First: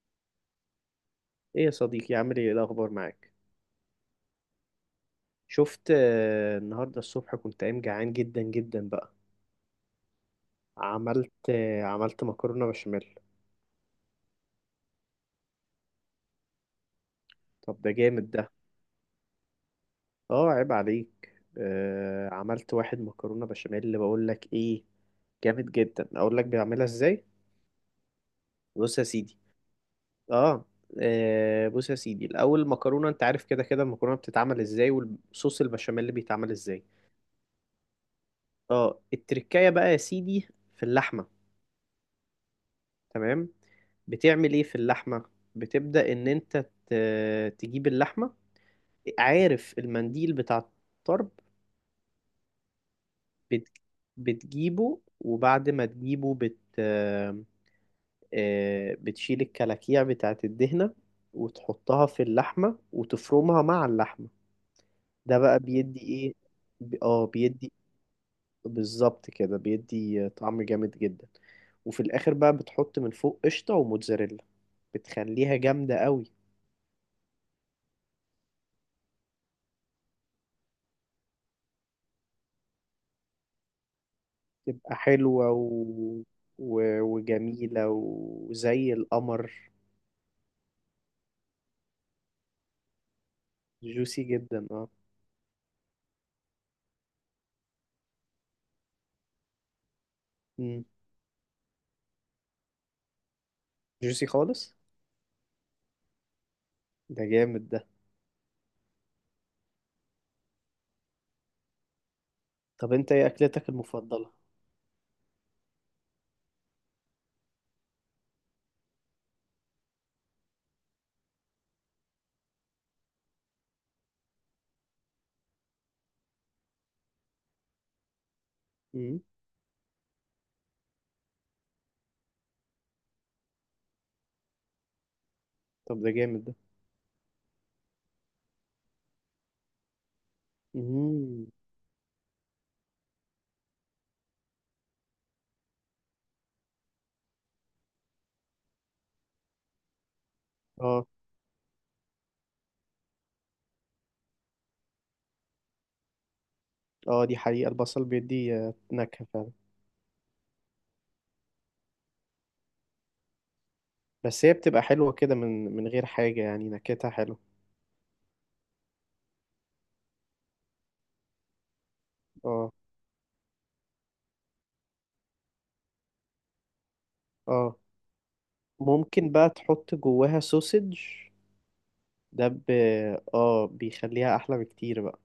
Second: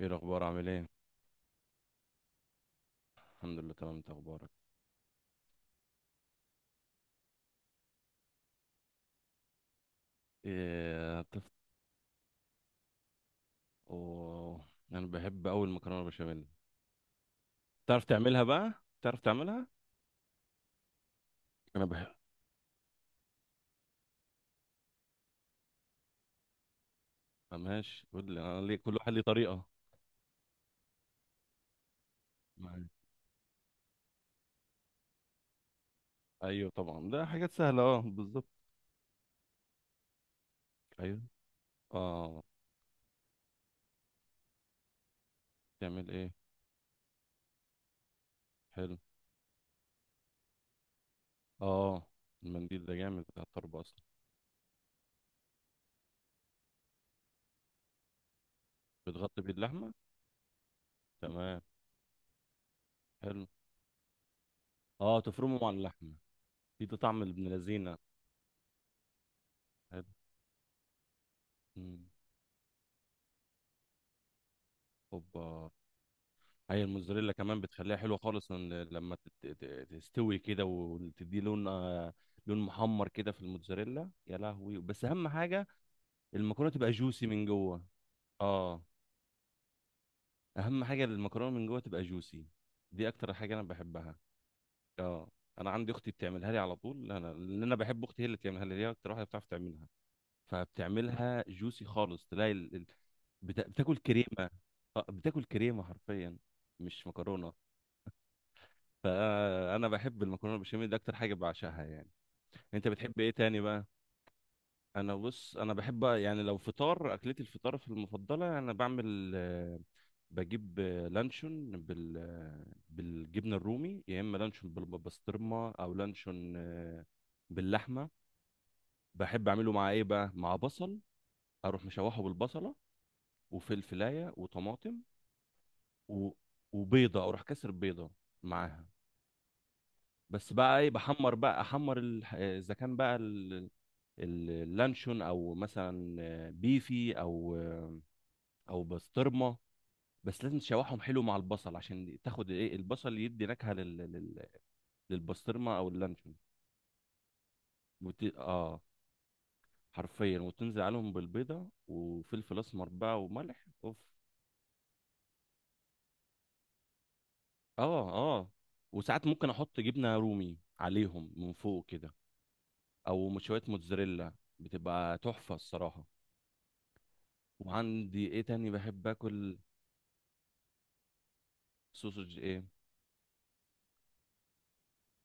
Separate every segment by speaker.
Speaker 1: ايه الاخبار؟ عامل ايه؟
Speaker 2: ايه يا صديقي، عامل ايه؟ إيه الاخبار معاك؟
Speaker 1: الحمد لله، تمام. انت اخبارك؟
Speaker 2: شفت، النهارده الصبح كنت قايم جعان جدا جدا بقى.
Speaker 1: ايه هتفط؟
Speaker 2: عملت مكرونه بشاميل.
Speaker 1: اوه. انا بحب اول مكرونه بشاميل.
Speaker 2: طب ده
Speaker 1: تعرف
Speaker 2: جامد
Speaker 1: تعملها
Speaker 2: ده.
Speaker 1: بقى؟ تعرف تعملها؟
Speaker 2: اه، عيب عليك.
Speaker 1: انا بحب.
Speaker 2: عملت واحد مكرونه بشاميل اللي بقول لك ايه. جامد جدا، اقول لك بيعملها ازاي.
Speaker 1: ماشي، قول لي، انا ليه كل
Speaker 2: بص يا
Speaker 1: واحد ليه
Speaker 2: سيدي
Speaker 1: طريقه.
Speaker 2: اه بص يا سيدي الاول،
Speaker 1: معايا.
Speaker 2: المكرونه انت عارف، كده كده المكرونه بتتعمل ازاي، والصوص البشاميل اللي بيتعمل
Speaker 1: ايوه
Speaker 2: ازاي.
Speaker 1: طبعا، ده حاجات سهله، اه، بالظبط.
Speaker 2: اه، التركايه بقى يا سيدي، في
Speaker 1: ايوه.
Speaker 2: اللحمه.
Speaker 1: اه.
Speaker 2: تمام. بتعمل ايه في اللحمة؟
Speaker 1: تعمل
Speaker 2: بتبدأ ان
Speaker 1: ايه؟
Speaker 2: انت تجيب اللحمة.
Speaker 1: حلو.
Speaker 2: عارف المنديل بتاع الطرب؟
Speaker 1: اه، المنديل ده جامد بتاع
Speaker 2: بت...
Speaker 1: الطرب اصلا.
Speaker 2: بتجيبه، وبعد ما تجيبه بت... آه، بتشيل
Speaker 1: بتغطي بيه اللحمه،
Speaker 2: الكلاكيع بتاعت الدهنة.
Speaker 1: تمام.
Speaker 2: وتحطها في اللحمة
Speaker 1: حلو،
Speaker 2: وتفرمها مع اللحمة.
Speaker 1: اه،
Speaker 2: ده
Speaker 1: تفرمه
Speaker 2: بقى
Speaker 1: مع
Speaker 2: بيدي
Speaker 1: اللحمه.
Speaker 2: ايه؟
Speaker 1: في طعم ابن
Speaker 2: بيدي،
Speaker 1: لذينه.
Speaker 2: بالظبط كده
Speaker 1: حلو.
Speaker 2: بيدي طعم جامد جدا. وفي
Speaker 1: مم.
Speaker 2: الاخر بقى بتحط من فوق قشطة وموتزاريلا. بتخليها
Speaker 1: اوبا.
Speaker 2: جامدة قوي.
Speaker 1: هي الموزاريلا كمان بتخليها حلوه خالص، إن لما تستوي كده وتدي لون لون محمر كده في الموزاريلا، يا لهوي،
Speaker 2: تبقى
Speaker 1: بس اهم
Speaker 2: حلوة
Speaker 1: حاجه المكرونه تبقى جوسي من جوه.
Speaker 2: وجميلة
Speaker 1: اه،
Speaker 2: وزي القمر.
Speaker 1: اهم حاجه المكرونه من جوه تبقى جوسي، دي اكتر حاجه انا بحبها.
Speaker 2: جوسي جدا، اه.
Speaker 1: اه، انا عندي اختي بتعملها لي على طول، انا لان انا بحب اختي، هي اللي بتعملها لي، هي اكتر واحده بتعرف تعملها،
Speaker 2: مم.
Speaker 1: فبتعملها جوسي خالص تلاقي بتاكل
Speaker 2: جوسي
Speaker 1: كريمه.
Speaker 2: خالص.
Speaker 1: بتاكل كريمه حرفيا، مش
Speaker 2: ده
Speaker 1: مكرونه.
Speaker 2: جامد ده.
Speaker 1: فانا بحب المكرونه بالبشاميل، دي اكتر حاجه بعشقها يعني. انت
Speaker 2: طب انت
Speaker 1: بتحب
Speaker 2: ايه
Speaker 1: ايه تاني
Speaker 2: اكلتك
Speaker 1: بقى؟
Speaker 2: المفضلة؟
Speaker 1: انا بص، انا بحب يعني لو فطار، اكلتي الفطار في المفضله، انا بعمل بجيب لانشون بال بالجبنه الرومي، يا اما لانشون بالبسطرمه، او لانشون باللحمه.
Speaker 2: مم.
Speaker 1: بحب اعمله مع ايه بقى؟ مع بصل، اروح مشوحه بالبصله وفلفلايه وطماطم
Speaker 2: طب ده
Speaker 1: و...
Speaker 2: جامد ده.
Speaker 1: وبيضه، اروح كسر بيضه معاها. بس بقى ايه، بحمر
Speaker 2: مم.
Speaker 1: بقى، احمر اذا كان بقى اللانشون، او مثلا بيفي، او بسطرمه. بس لازم تشوحهم
Speaker 2: اه.
Speaker 1: حلو مع البصل عشان تاخد ايه، البصل يدي نكهه للبسطرمه او اللانشون.
Speaker 2: اه، دي حقيقة، البصل
Speaker 1: وت...
Speaker 2: بيدي
Speaker 1: اه
Speaker 2: نكهة فعلا.
Speaker 1: حرفيا، وتنزل عليهم بالبيضه وفلفل اسمر بقى وملح، اوف.
Speaker 2: بس هي بتبقى حلوة كده من غير حاجة، يعني نكهتها حلوة.
Speaker 1: اه، اه، وساعات ممكن احط جبنه رومي عليهم من فوق كده،
Speaker 2: اه.
Speaker 1: او شويه موتزاريلا، بتبقى تحفه الصراحه.
Speaker 2: اه.
Speaker 1: وعندي ايه تاني بحب
Speaker 2: ممكن بقى
Speaker 1: اكل؟
Speaker 2: تحط جواها سوسج.
Speaker 1: سوسج
Speaker 2: ده
Speaker 1: ايه؟
Speaker 2: ب... اه بيخليها احلى بكتير بقى.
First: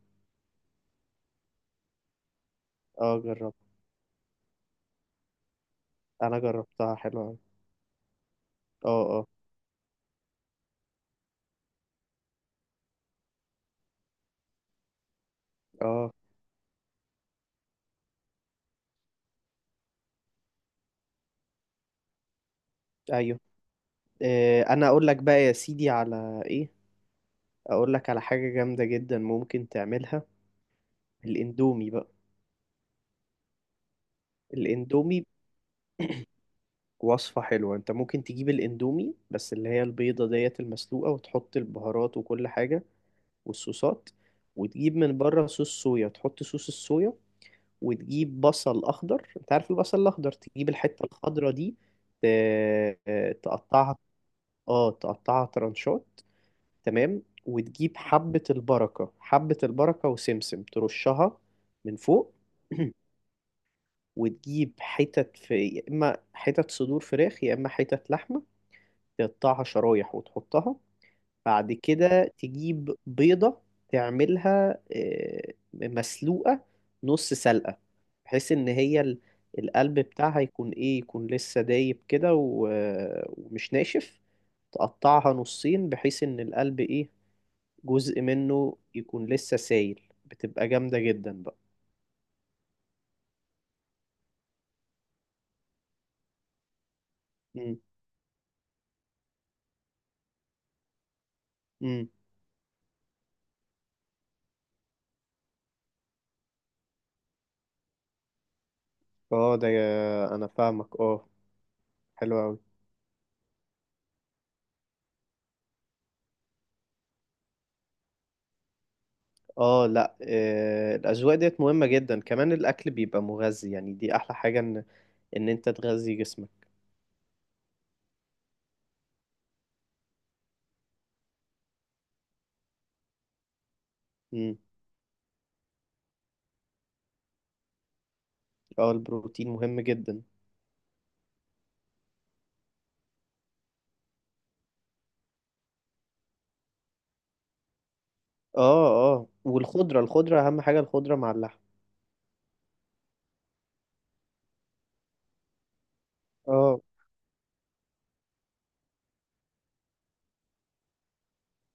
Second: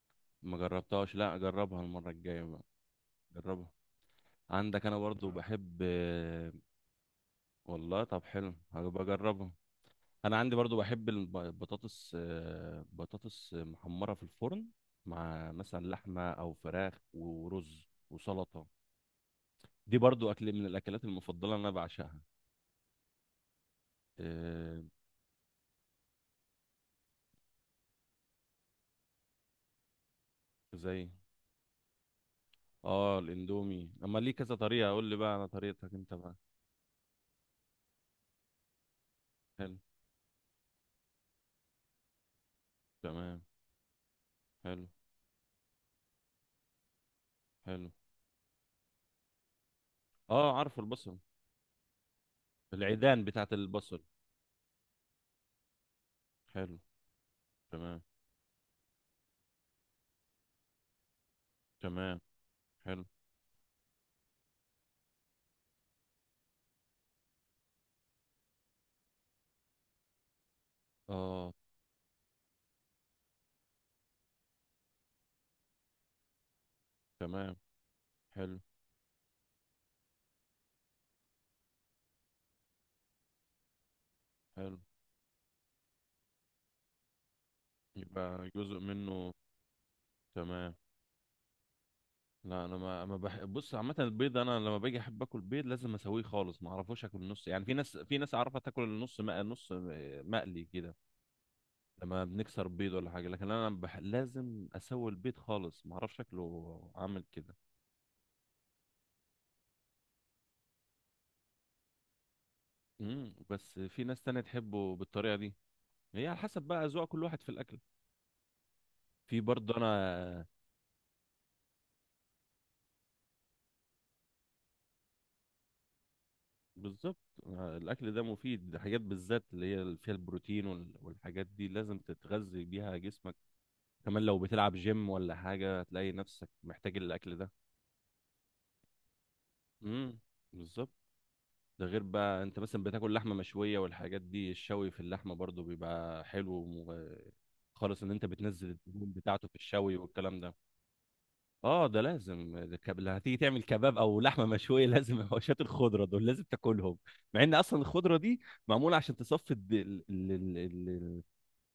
Speaker 1: ما جربتهاش، لا جربها المرة الجاية بقى،
Speaker 2: اه، جربت.
Speaker 1: جربها. عندك، انا برضو بحب
Speaker 2: انا جربتها حلوة أوي.
Speaker 1: والله، طب حلو،
Speaker 2: اه.
Speaker 1: هبقى
Speaker 2: آه.
Speaker 1: اجربها. انا عندي برضو بحب البطاطس، بطاطس محمرة في الفرن، مع مثلا
Speaker 2: اه.
Speaker 1: لحمة او فراخ ورز وسلطة. دي برضو اكل من الاكلات المفضلة اللي انا بعشقها.
Speaker 2: ايوه.
Speaker 1: آه،
Speaker 2: انا اقول لك بقى يا سيدي على ايه. اقول لك على حاجة جامدة جدا ممكن تعملها.
Speaker 1: زي.
Speaker 2: الاندومي بقى.
Speaker 1: اه، الاندومي، اما ليه كذا طريقة، اقول لي
Speaker 2: الاندومي
Speaker 1: بقى على طريقتك انت بقى.
Speaker 2: وصفة حلوة، انت ممكن تجيب الاندومي، بس اللي
Speaker 1: حلو،
Speaker 2: هي البيضة ديت المسلوقة وتحط البهارات وكل حاجة.
Speaker 1: تمام،
Speaker 2: والصوصات.
Speaker 1: حلو،
Speaker 2: وتجيب من بره صوص صويا، تحط صوص الصويا.
Speaker 1: حلو.
Speaker 2: وتجيب بصل اخضر، انت عارف البصل الاخضر،
Speaker 1: اه،
Speaker 2: تجيب
Speaker 1: عارف
Speaker 2: الحتة
Speaker 1: البصل،
Speaker 2: الخضرا دي.
Speaker 1: العيدان بتاعت
Speaker 2: تقطعها.
Speaker 1: البصل.
Speaker 2: اه، تقطعها ترانشات.
Speaker 1: حلو،
Speaker 2: تمام. وتجيب
Speaker 1: تمام،
Speaker 2: حبة البركة وسمسم ترشها من
Speaker 1: تمام،
Speaker 2: فوق.
Speaker 1: حلو،
Speaker 2: وتجيب حتت، في يا إما حتت صدور فراخ يا إما حتت لحمة. تقطعها شرايح وتحطها.
Speaker 1: اه،
Speaker 2: بعد كده تجيب بيضة. تعملها مسلوقة، نص
Speaker 1: تمام،
Speaker 2: سلقة. بحيث
Speaker 1: حلو،
Speaker 2: إن هي القلب بتاعها يكون إيه، يكون لسه دايب كده ومش ناشف.
Speaker 1: حلو.
Speaker 2: تقطعها نصين بحيث إن القلب إيه، جزء
Speaker 1: يبقى
Speaker 2: منه
Speaker 1: جزء
Speaker 2: يكون
Speaker 1: منه،
Speaker 2: لسه سايل، بتبقى
Speaker 1: تمام.
Speaker 2: جامدة جدا بقى.
Speaker 1: لا، انا ما ما بح... بص، عامه البيض انا لما باجي احب اكل بيض لازم اسويه خالص، ما اعرفوش اكل النص، يعني في
Speaker 2: مم.
Speaker 1: ناس، اعرفها تاكل النص نص مقلي كده،
Speaker 2: مم.
Speaker 1: لما بنكسر بيض ولا حاجه، لكن انا لازم اسوي البيض خالص، ما اعرفش شكله عامل كده.
Speaker 2: اه، ده انا فاهمك، اه. حلو قوي.
Speaker 1: بس في ناس تانية تحبه بالطريقه دي، هي على حسب بقى اذواق كل واحد في الاكل. في برضه
Speaker 2: اه، لا،
Speaker 1: انا.
Speaker 2: الاذواق ديت مهمة جدا، كمان الاكل بيبقى مغذي، يعني دي احلى حاجة، ان انت تغذي جسمك.
Speaker 1: بالظبط. الاكل ده مفيد، ده حاجات بالذات اللي هي اللي فيها البروتين والحاجات دي لازم تتغذي بيها جسمك. كمان لو
Speaker 2: مم.
Speaker 1: بتلعب جيم ولا حاجه هتلاقي نفسك محتاج الاكل ده.
Speaker 2: اه، البروتين مهم
Speaker 1: امم
Speaker 2: جدا.
Speaker 1: بالظبط. ده غير بقى، انت مثلا بتاكل لحمه مشويه والحاجات دي، الشوي في اللحمه برضو بيبقى حلو خالص، ان انت بتنزل الدهون
Speaker 2: اه. اه،
Speaker 1: بتاعته في الشوي
Speaker 2: والخضرة
Speaker 1: والكلام
Speaker 2: الخضرة
Speaker 1: ده.
Speaker 2: اهم حاجة، الخضرة مع اللحم.
Speaker 1: اه، ده لازم، لو هتيجي تعمل كباب او لحمه مشويه لازم حواشات الخضره دول لازم
Speaker 2: اه.
Speaker 1: تاكلهم، مع ان اصلا الخضره دي معموله عشان تصفي الد... ال... ال... ال... ال...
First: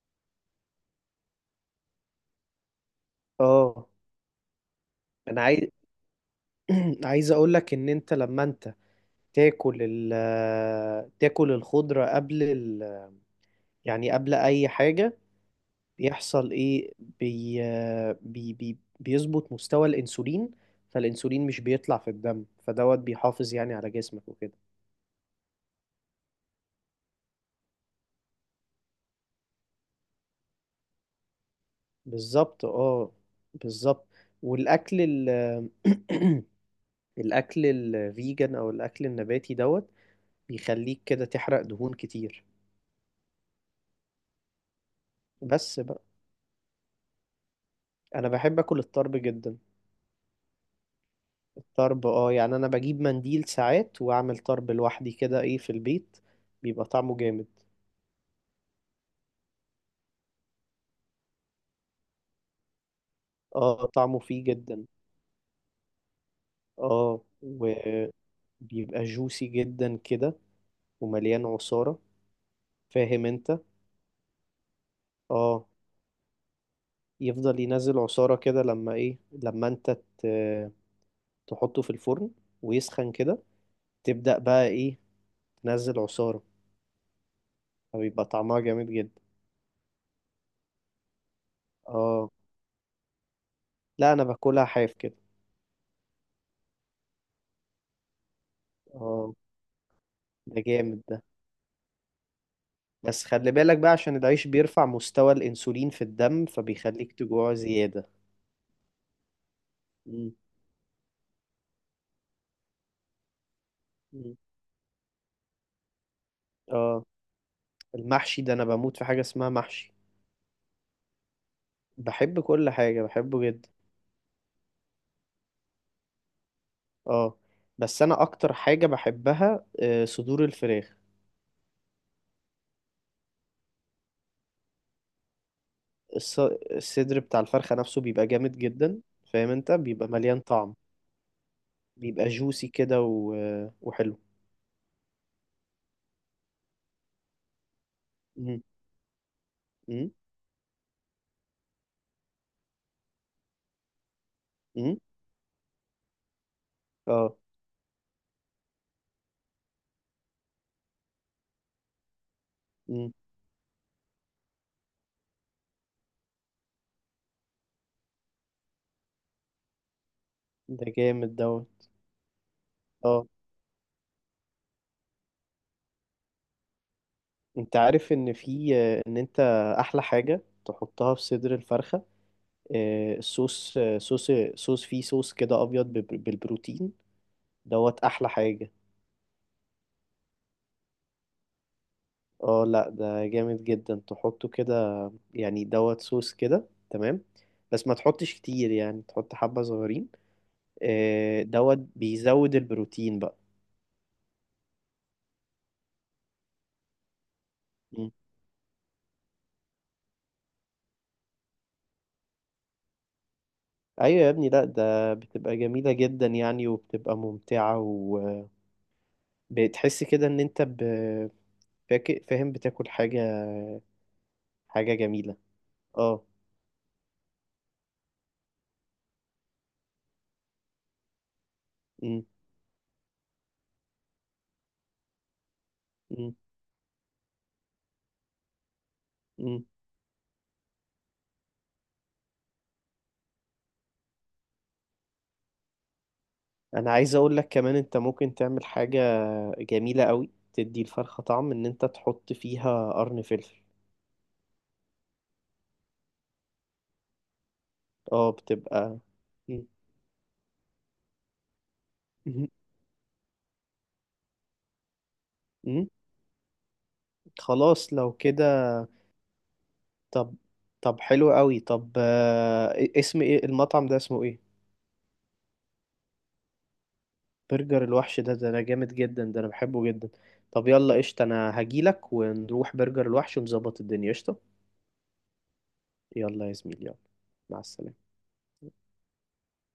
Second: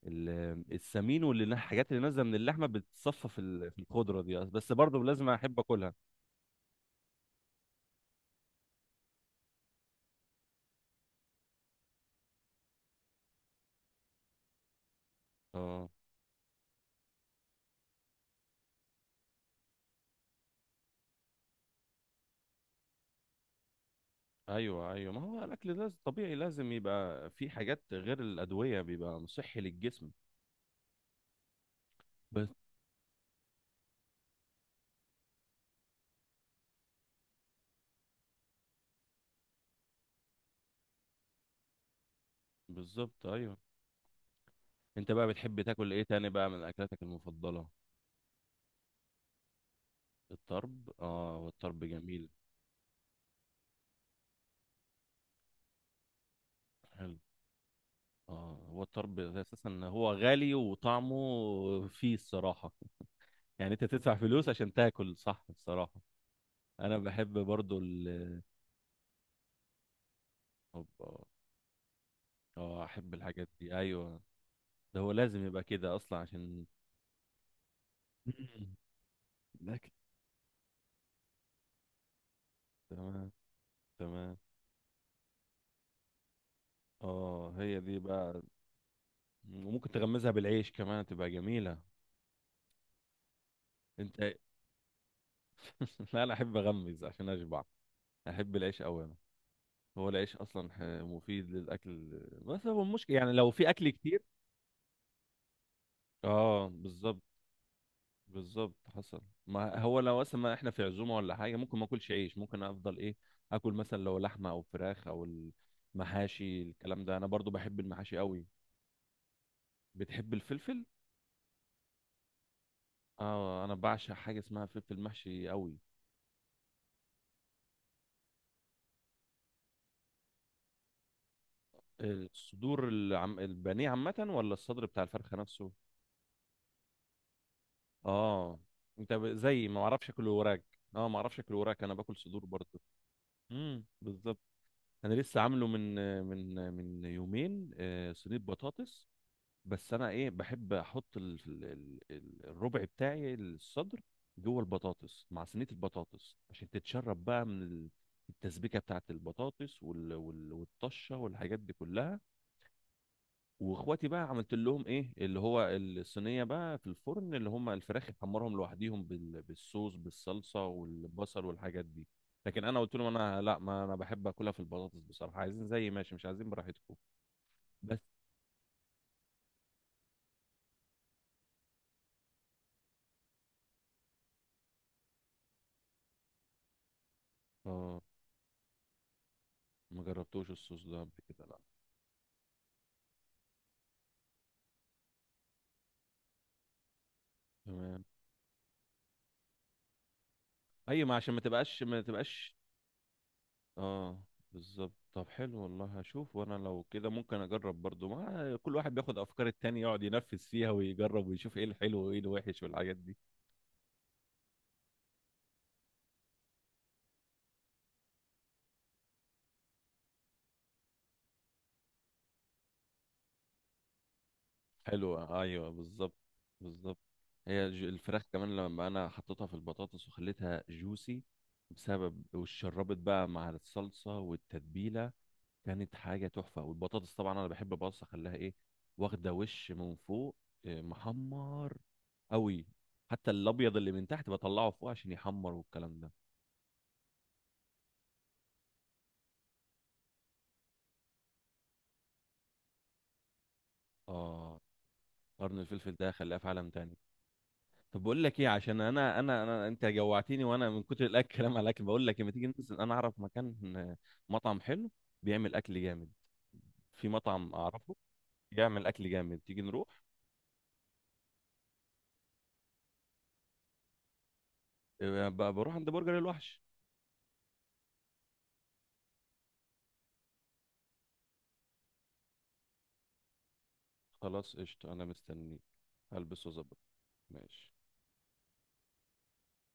Speaker 1: ال- السمين والحاجات اللي نازله من اللحمه، بتصفى في، في
Speaker 2: اه،
Speaker 1: الخضره دي، بس برضه لازم
Speaker 2: انا
Speaker 1: احب
Speaker 2: عايز
Speaker 1: اكلها.
Speaker 2: عايز اقول لك ان انت، لما انت تاكل ال تاكل الخضرة قبل يعني قبل اي حاجة،
Speaker 1: اه،
Speaker 2: بيحصل ايه، بي آه، بي بي بيظبط مستوى الانسولين. فالانسولين مش بيطلع في الدم، فدوت بيحافظ يعني على جسمك وكده.
Speaker 1: ايوه، ايوه، ما هو الاكل لازم طبيعي، لازم يبقى في حاجات غير الادويه، بيبقى صحي للجسم. بس.
Speaker 2: بالظبط، اه. بالظبط. والاكل الاكل الفيجن او الاكل النباتي دوت بيخليك كده تحرق دهون كتير.
Speaker 1: بالظبط. ايوه. انت بقى بتحب
Speaker 2: بس
Speaker 1: تاكل ايه
Speaker 2: بقى
Speaker 1: تاني بقى من اكلاتك المفضله؟
Speaker 2: انا بحب اكل الطرب جدا.
Speaker 1: الطرب، اه، والطرب
Speaker 2: الطرب،
Speaker 1: جميل.
Speaker 2: اه، يعني انا بجيب منديل ساعات واعمل طرب لوحدي كده، ايه، في البيت. بيبقى
Speaker 1: حلو.
Speaker 2: طعمه جامد.
Speaker 1: اه، هو الطرب اساسا هو غالي وطعمه فيه الصراحه، يعني انت
Speaker 2: اه،
Speaker 1: تدفع
Speaker 2: طعمه فيه
Speaker 1: فلوس عشان
Speaker 2: جدا.
Speaker 1: تاكل، صح الصراحه. انا
Speaker 2: اه،
Speaker 1: بحب برضو ال.
Speaker 2: وبيبقى جوسي جدا كده،
Speaker 1: اه.
Speaker 2: ومليان عصارة،
Speaker 1: احب
Speaker 2: فاهم
Speaker 1: الحاجات
Speaker 2: انت؟
Speaker 1: دي، ايوه. ده هو لازم يبقى
Speaker 2: اه،
Speaker 1: كده اصلا عشان
Speaker 2: يفضل ينزل عصارة كده لما ايه، لما
Speaker 1: الاكل.
Speaker 2: انت ت- تحطه في الفرن ويسخن
Speaker 1: تمام،
Speaker 2: كده.
Speaker 1: تمام.
Speaker 2: تبدأ بقى ايه، تنزل عصارة،
Speaker 1: اه، هي دي
Speaker 2: فبيبقى
Speaker 1: بقى،
Speaker 2: طعمها جامد جدا.
Speaker 1: وممكن تغمزها بالعيش كمان، تبقى جميله.
Speaker 2: اه، لا
Speaker 1: انت.
Speaker 2: انا باكلها حاف كده.
Speaker 1: لا، انا احب اغمز عشان اشبع، احب العيش قوي انا.
Speaker 2: اه.
Speaker 1: هو العيش
Speaker 2: ده
Speaker 1: اصلا
Speaker 2: جامد ده.
Speaker 1: مفيد للاكل، بس هو المشكله
Speaker 2: بس
Speaker 1: يعني
Speaker 2: خلي
Speaker 1: لو في
Speaker 2: بالك
Speaker 1: اكل
Speaker 2: بقى، عشان
Speaker 1: كتير.
Speaker 2: العيش بيرفع مستوى الانسولين في الدم
Speaker 1: اه،
Speaker 2: فبيخليك
Speaker 1: بالظبط.
Speaker 2: تجوع زيادة.
Speaker 1: بالظبط، حصل. ما هو لو
Speaker 2: مم.
Speaker 1: مثلا، ما احنا في عزومه ولا حاجه، ممكن ما اكلش عيش، ممكن افضل ايه، اكل مثلا لو
Speaker 2: مم.
Speaker 1: لحمه او فراخ، او المحاشي، الكلام
Speaker 2: اه.
Speaker 1: ده، انا برضو بحب المحاشي
Speaker 2: المحشي
Speaker 1: قوي.
Speaker 2: ده انا بموت في حاجة اسمها محشي.
Speaker 1: بتحب الفلفل؟
Speaker 2: بحب كل حاجة، بحبه
Speaker 1: اه،
Speaker 2: جدا.
Speaker 1: انا بعشق حاجه اسمها فلفل محشي قوي.
Speaker 2: اه. بس انا اكتر حاجة بحبها صدور الفراخ.
Speaker 1: الصدور، البانيه عامه، ولا الصدر بتاع الفرخه نفسه؟
Speaker 2: الص- الصدر بتاع الفرخة نفسه بيبقى جامد
Speaker 1: اه،
Speaker 2: جدا.
Speaker 1: انت
Speaker 2: فاهم
Speaker 1: زي
Speaker 2: انت،
Speaker 1: ما
Speaker 2: بيبقى
Speaker 1: اعرفش اكل
Speaker 2: مليان
Speaker 1: وراك.
Speaker 2: طعم.
Speaker 1: اه، ما اعرفش اكل وراك، انا باكل
Speaker 2: بيبقى
Speaker 1: صدور
Speaker 2: جوسي
Speaker 1: برضو.
Speaker 2: كده وحلو.
Speaker 1: بالظبط. انا لسه عامله من يومين صينيه
Speaker 2: مم.
Speaker 1: بطاطس. بس انا
Speaker 2: مم.
Speaker 1: ايه، بحب احط الربع بتاعي الصدر جوه
Speaker 2: مم.
Speaker 1: البطاطس، مع صينيه البطاطس عشان تتشرب
Speaker 2: اه.
Speaker 1: بقى من التسبيكه بتاعت البطاطس والطشه والحاجات دي كلها.
Speaker 2: مم.
Speaker 1: واخواتي بقى عملت لهم ايه، اللي هو الصينيه بقى في الفرن، اللي هم الفراخ يحمرهم لوحديهم بالصوص، بالصلصه
Speaker 2: ده جامد
Speaker 1: والبصل
Speaker 2: دوت.
Speaker 1: والحاجات دي. لكن انا قلت لهم،
Speaker 2: اه،
Speaker 1: انا لا، ما انا بحب اكلها في البطاطس بصراحه، عايزين زي ماشي، مش عايزين براحتكم.
Speaker 2: انت
Speaker 1: بس،
Speaker 2: عارف ان في، ان انت، احلى حاجة تحطها في صدر الفرخة، الصوص، صوص، صوص فيه، صوص كده ابيض بالبروتين.
Speaker 1: اه،
Speaker 2: دوت احلى حاجة.
Speaker 1: ما جربتوش الصوص ده قبل كده، لا.
Speaker 2: اه، لا ده جامد جدا، تحطه كده. يعني دوت صوص كده، تمام. بس ما
Speaker 1: تمام.
Speaker 2: تحطش كتير، يعني تحط حبة صغيرين.
Speaker 1: اي، ما عشان ما
Speaker 2: دوت
Speaker 1: تبقاش ما تبقاش
Speaker 2: بيزود البروتين بقى.
Speaker 1: اه، بالظبط، طب حلو، والله هشوف، وانا لو كده ممكن اجرب برضو،
Speaker 2: مم.
Speaker 1: ما كل واحد بياخد افكار التاني يقعد ينفذ فيها ويجرب ويشوف ايه الحلو وايه الوحش والحاجات دي.
Speaker 2: ايوه يا ابني، لا ده بتبقى جميلة جدا يعني، وبتبقى ممتعة. وبتحس كده ان انت، فاهم، بتاكل حاجة جميلة.
Speaker 1: حلوة، أيوة، بالظبط.
Speaker 2: اه.
Speaker 1: بالظبط. هي الفراخ كمان لما أنا حطيتها في البطاطس وخليتها جوسي بسبب
Speaker 2: مم.
Speaker 1: والشربت بقى مع الصلصة والتتبيلة، كانت حاجة
Speaker 2: مم.
Speaker 1: تحفة. والبطاطس طبعا أنا بحب، بص أخليها إيه، واخدة
Speaker 2: مم.
Speaker 1: وش من فوق، إيه، محمر أوي. حتى الأبيض اللي من تحت بطلعه فوق عشان يحمر والكلام ده.
Speaker 2: انا عايز اقول لك كمان، انت ممكن تعمل حاجة جميلة قوي تدي الفرخة طعم، ان انت تحط فيها قرن فلفل.
Speaker 1: آه، قرن الفلفل ده خلاه في عالم تاني. طب بقول
Speaker 2: اه،
Speaker 1: لك ايه، عشان
Speaker 2: بتبقى.
Speaker 1: انا انا
Speaker 2: مم.
Speaker 1: انا انت جوعتني، وانا من كتر الاكل كلام على الاكل، بقول لك لما تيجي
Speaker 2: مم.
Speaker 1: ننزل، انا اعرف مكان مطعم حلو، بيعمل اكل
Speaker 2: مم.
Speaker 1: جامد. في مطعم
Speaker 2: خلاص
Speaker 1: اعرفه
Speaker 2: لو كده.
Speaker 1: يعمل اكل جامد، تيجي نروح.
Speaker 2: طب طب حلو قوي. طب، اسم ايه المطعم ده، اسمه ايه؟
Speaker 1: إيه، بروح عند برجر الوحش.
Speaker 2: برجر الوحش، ده انا جامد جدا، ده انا بحبه جدا. طب يلا قشطة، انا هجيلك ونروح برجر الوحش ونظبط الدنيا، قشطة.
Speaker 1: خلاص، قشطة، انا مستنيك، هلبس
Speaker 2: يلا يا
Speaker 1: واظبط.
Speaker 2: زميلي، يلا. مع
Speaker 1: ماشي.
Speaker 2: السلامة.